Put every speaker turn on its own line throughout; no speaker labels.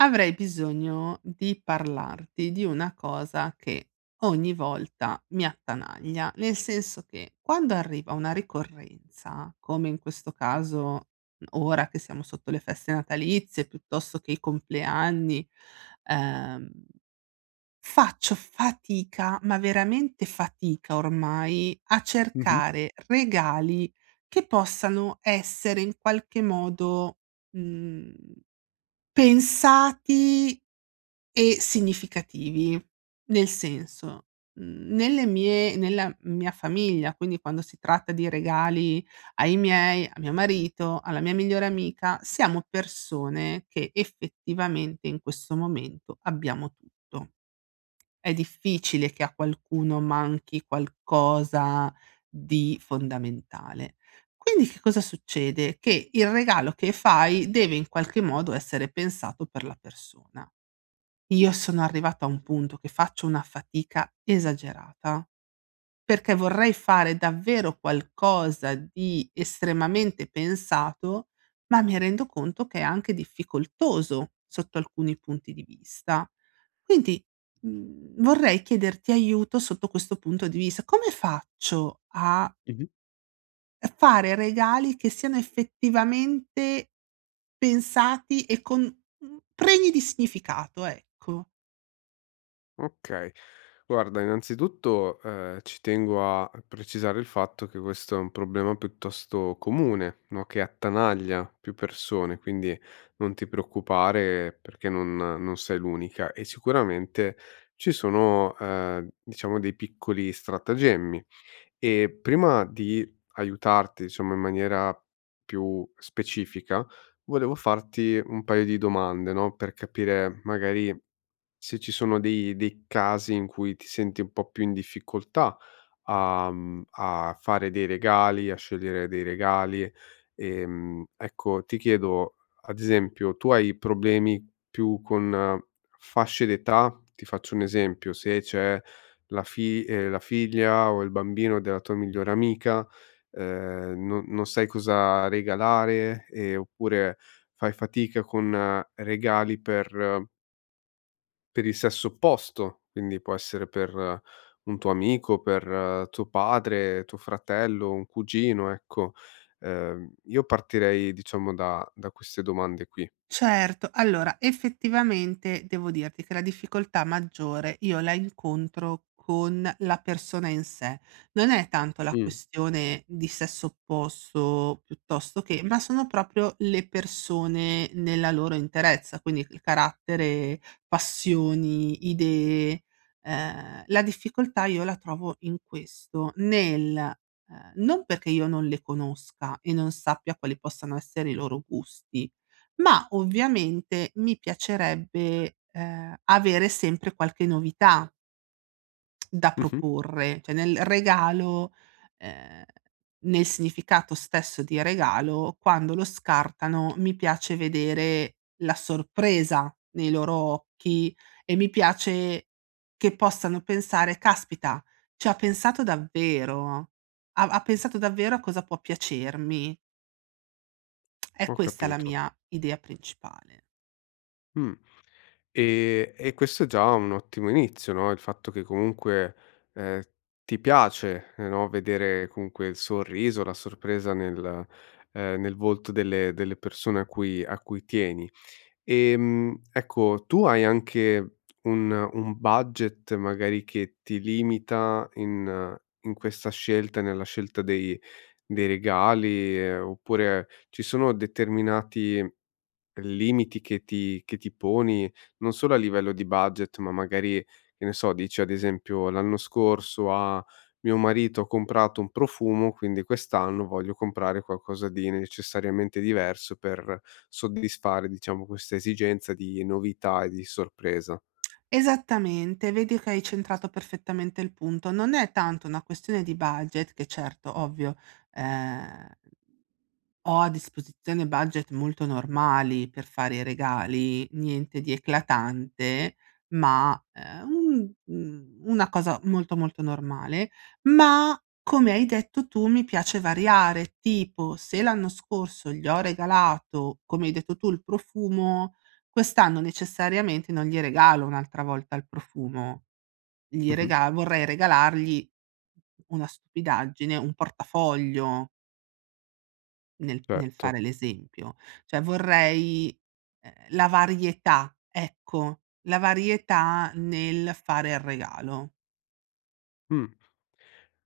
Avrei bisogno di parlarti di una cosa che ogni volta mi attanaglia, nel senso che quando arriva una ricorrenza, come in questo caso ora che siamo sotto le feste natalizie piuttosto che i compleanni, ehm, faccio fatica, ma veramente fatica ormai, a
Mh-mh,
cercare regali che possano essere in qualche modo, mhmm, pensati e significativi. Nel senso, nelle mie nella mia famiglia, quindi quando si tratta di regali ai miei, a mio marito, alla mia migliore amica, siamo persone che effettivamente in questo momento abbiamo tutto. È difficile che a qualcuno manchi qualcosa di fondamentale. Quindi che cosa succede? Che il regalo che fai deve in qualche modo essere pensato per la persona. Io sono arrivata a un punto che faccio una fatica esagerata, perché vorrei fare davvero qualcosa di estremamente pensato, ma mi rendo conto che è anche difficoltoso sotto alcuni punti di vista. Quindi, vorrei chiederti aiuto sotto questo punto di vista. Come faccio a
mh-mh.
fare regali che siano effettivamente pensati e con pregni di significato, ecco?
Okay. Guarda, innanzitutto, ci tengo a precisare il fatto che questo è un problema piuttosto comune, no, che attanaglia più persone, quindi non ti preoccupare perché non sei l'unica e sicuramente ci sono, diciamo dei piccoli stratagemmi. E prima di aiutarti, diciamo, in maniera più specifica, volevo farti un paio di domande, no, per capire magari se ci sono dei casi in cui ti senti un po' più in difficoltà a a fare dei regali, a scegliere dei regali, ecco, ti chiedo, ad esempio, tu hai problemi più con fasce d'età? Ti faccio un esempio: se c'è la figlia o il bambino della tua migliore amica, non sai cosa regalare, oppure fai fatica con regali per il sesso opposto, quindi può essere per un tuo amico, per tuo padre, tuo fratello, un cugino, ecco. Io partirei diciamo da queste domande qui.
Certo. Allora, effettivamente devo dirti che la difficoltà maggiore io la incontro con la persona in sé. Non è tanto la
Mh.
questione di sesso opposto piuttosto che ma sono proprio le persone nella loro interezza, quindi il carattere, passioni, idee. La difficoltà io la trovo in questo, nel non perché io non le conosca e non sappia quali possano essere i loro gusti, ma ovviamente mi piacerebbe, avere sempre qualche novità da
Mh-mh.
proporre, cioè nel regalo, ehm, nel significato stesso di regalo, quando lo scartano mi piace vedere la sorpresa nei loro occhi e mi piace che possano pensare: "Caspita, ci ha pensato davvero, ha pensato davvero a cosa può piacermi." È
Ho
questa la
capito.
mia idea principale.
Mh. E questo è già un ottimo inizio, no, il fatto che comunque, ehm, ti piace, no, vedere comunque il sorriso, la sorpresa nel nel volto delle persone a cui tieni. Ecco, tu hai anche un budget magari che ti limita in in questa scelta, nella scelta dei regali, oppure ci sono determinati limiti che ti poni, non solo a livello di budget, ma magari, che ne so, dici ad esempio: "L'anno scorso a mio marito ho comprato un profumo, quindi quest'anno voglio comprare qualcosa di necessariamente diverso per soddisfare, diciamo, questa esigenza di novità e di sorpresa."
Esattamente, vedi che hai centrato perfettamente il punto. Non è tanto una questione di budget, che certo, ovvio, ehm, ho a disposizione budget molto normali per fare i regali, niente di eclatante, ma, una cosa molto, molto normale, ma come hai detto tu mi piace variare, tipo se l'anno scorso gli ho regalato, come hai detto tu, il profumo. Quest'anno necessariamente non gli regalo un'altra volta il profumo, gli
Mh-mh,
rega vorrei regalargli una stupidaggine, un portafoglio nel
certo.
fare l'esempio. Cioè vorrei, la varietà, ecco, la varietà nel fare il regalo.
Mh.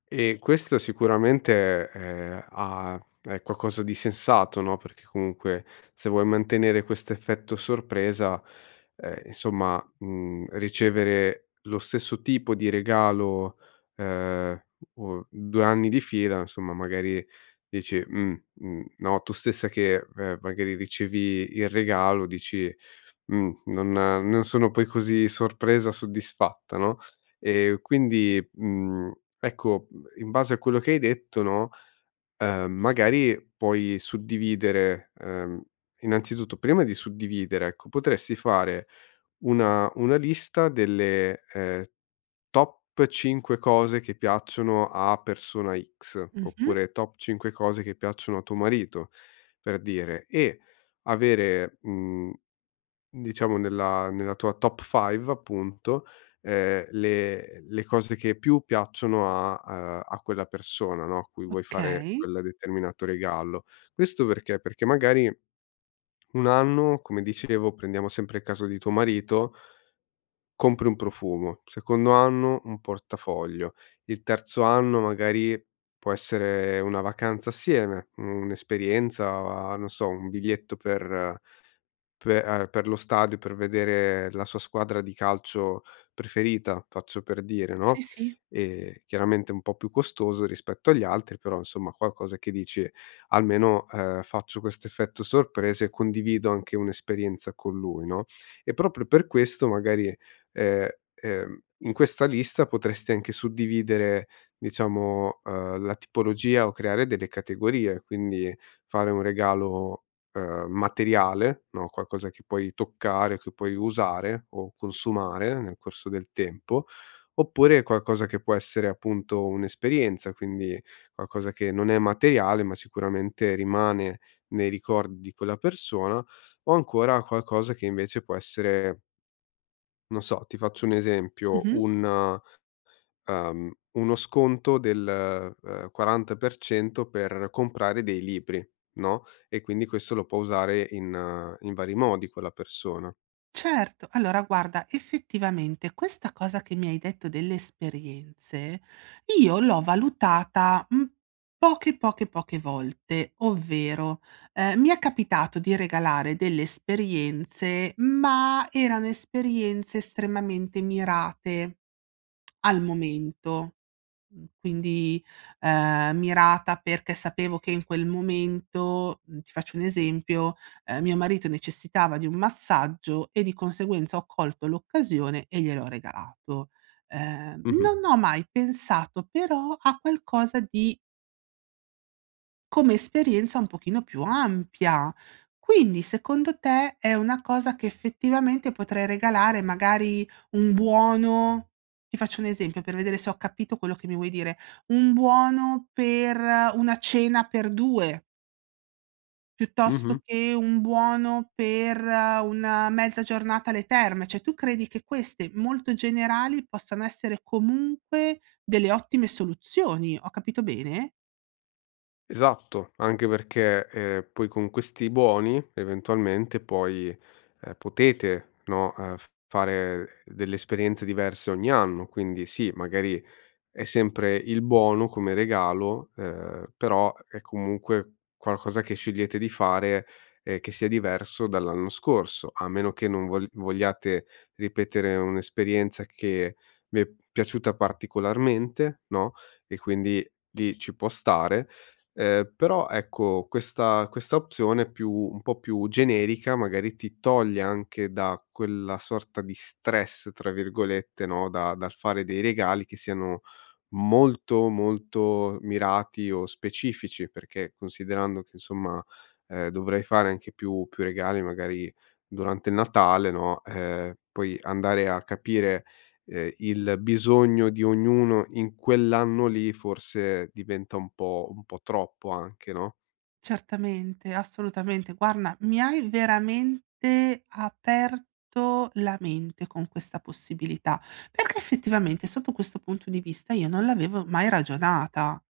E questo sicuramente, ha è qualcosa di sensato, no, perché comunque se vuoi mantenere questo effetto sorpresa, insomma, ricevere lo stesso tipo di regalo, ehm, o 2 anni di fila, insomma, magari dici: mhmm", no, tu stessa che, magari ricevi il regalo dici: mh, non sono poi così sorpresa, soddisfatta, no, quindi, ecco, in base a quello che hai detto, no, magari puoi suddividere, innanzitutto prima di suddividere, ecco, potresti fare una lista delle, top 5 cose che piacciono a persona X,
Mh-mh,
oppure top 5 cose che piacciono a tuo marito, per dire, e avere, diciamo nella tua top 5 appunto, le cose che più piacciono a a quella persona, no, a cui vuoi fare
okay.
quel determinato regalo. Questo perché? Perché magari 1 anno, come dicevo, prendiamo sempre il caso di tuo marito, compri un profumo, secondo anno un portafoglio, il terzo anno magari può essere una vacanza assieme, un'esperienza, non so, un biglietto per Pe per lo stadio, per vedere la sua squadra di calcio preferita, faccio per dire,
Sì,
no,
sì.
chiaramente un po' più costoso rispetto agli altri, però insomma qualcosa che dici: "Almeno, faccio questo effetto sorpresa e condivido anche un'esperienza con lui", no, e proprio per questo magari, ehm, in questa lista potresti anche suddividere, diciamo, la tipologia o creare delle categorie, quindi fare un regalo materiale, no, qualcosa che puoi toccare, che puoi usare o consumare nel corso del tempo, oppure qualcosa che può essere appunto un'esperienza, quindi qualcosa che non è materiale, ma sicuramente rimane nei ricordi di quella persona, o ancora qualcosa che invece può essere, non so, ti faccio un esempio,
Mh-mh.
un uno sconto del, 40% per cento per comprare dei libri, no, e quindi questo lo può usare in in vari modi quella persona.
Certo, allora guarda, effettivamente questa cosa che mi hai detto delle esperienze, io l'ho valutata, poche, poche, poche volte, ovvero, mi è capitato di regalare delle esperienze, ma erano esperienze estremamente mirate al momento. Quindi, mirata perché sapevo che in quel momento ti faccio un esempio, mio marito necessitava di un massaggio e di conseguenza ho colto l'occasione e gliel'ho regalato.
Mh-mh,
Non ho mai pensato però a qualcosa di come esperienza un pochino più ampia. Quindi secondo te è una cosa che effettivamente potrei regalare, magari un buono, ti faccio un esempio per vedere se ho capito quello che mi vuoi dire, un buono per una cena per 2, piuttosto
mh-mh.
che un buono per una mezza giornata alle terme. Cioè tu credi che queste molto generali possano essere comunque delle ottime soluzioni, ho capito bene?
Esatto, anche perché, poi con questi buoni eventualmente poi, potete, no, f fare delle esperienze diverse ogni anno, quindi sì, magari è sempre il buono come regalo, però è comunque qualcosa che scegliete di fare, che sia diverso dall'anno scorso, a meno che non vol vogliate ripetere un'esperienza che vi è piaciuta particolarmente, no, e quindi lì ci può stare. Però ecco questa opzione più un po' più generica magari ti toglie anche da quella sorta di "stress" tra virgolette, no, da dal fare dei regali che siano molto, molto mirati o specifici, perché considerando che insomma, dovrei fare anche più regali magari durante il Natale, no, poi andare a capire, il bisogno di ognuno in quell'anno lì forse diventa un po' troppo anche, no?
Certamente, assolutamente. Guarda, mi hai veramente aperto la mente con questa possibilità, perché effettivamente sotto questo punto di vista io non l'avevo mai ragionata.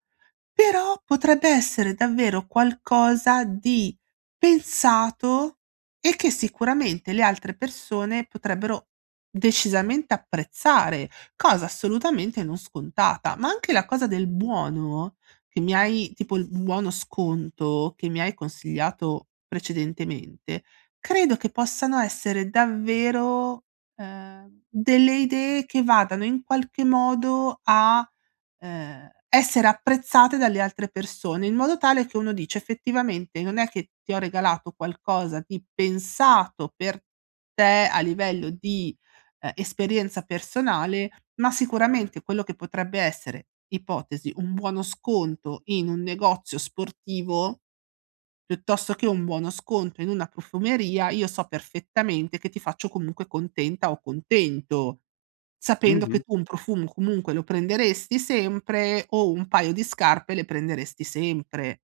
Però potrebbe essere davvero qualcosa di pensato e che sicuramente le altre persone potrebbero decisamente apprezzare, cosa assolutamente non scontata. Ma anche la cosa del buono che mi hai, tipo il buono sconto che mi hai consigliato precedentemente, credo che possano essere davvero, delle idee che vadano in qualche modo a, essere apprezzate dalle altre persone, in modo tale che uno dice: "Effettivamente non è che ti ho regalato qualcosa di pensato per te a livello di, esperienza personale, ma sicuramente quello che potrebbe essere, ipotesi, un buono sconto in un negozio sportivo" piuttosto che un buono sconto in una profumeria, io so perfettamente che ti faccio comunque contenta o contento, sapendo che
Mh-mh.
tu un profumo comunque lo prenderesti sempre o un paio di scarpe le prenderesti sempre.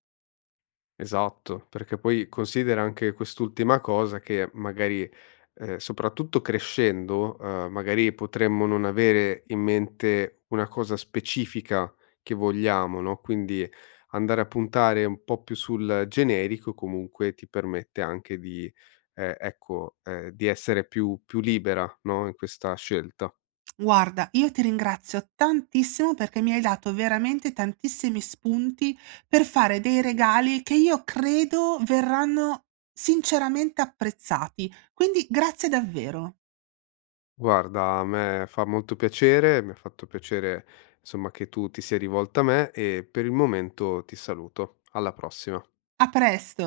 Esatto, perché poi considera anche quest'ultima cosa che magari, soprattutto crescendo, magari potremmo non avere in mente una cosa specifica che vogliamo, no, quindi andare a puntare un po' più sul generico comunque ti permette anche di, ecco, di essere più libera, no, in questa scelta.
Guarda, io ti ringrazio tantissimo perché mi hai dato veramente tantissimi spunti per fare dei regali che io credo verranno sinceramente apprezzati. Quindi grazie davvero.
Guarda, a me fa molto piacere, mi ha fatto piacere, insomma, che tu ti sia rivolta a me e per il momento ti saluto. Alla prossima.
A presto.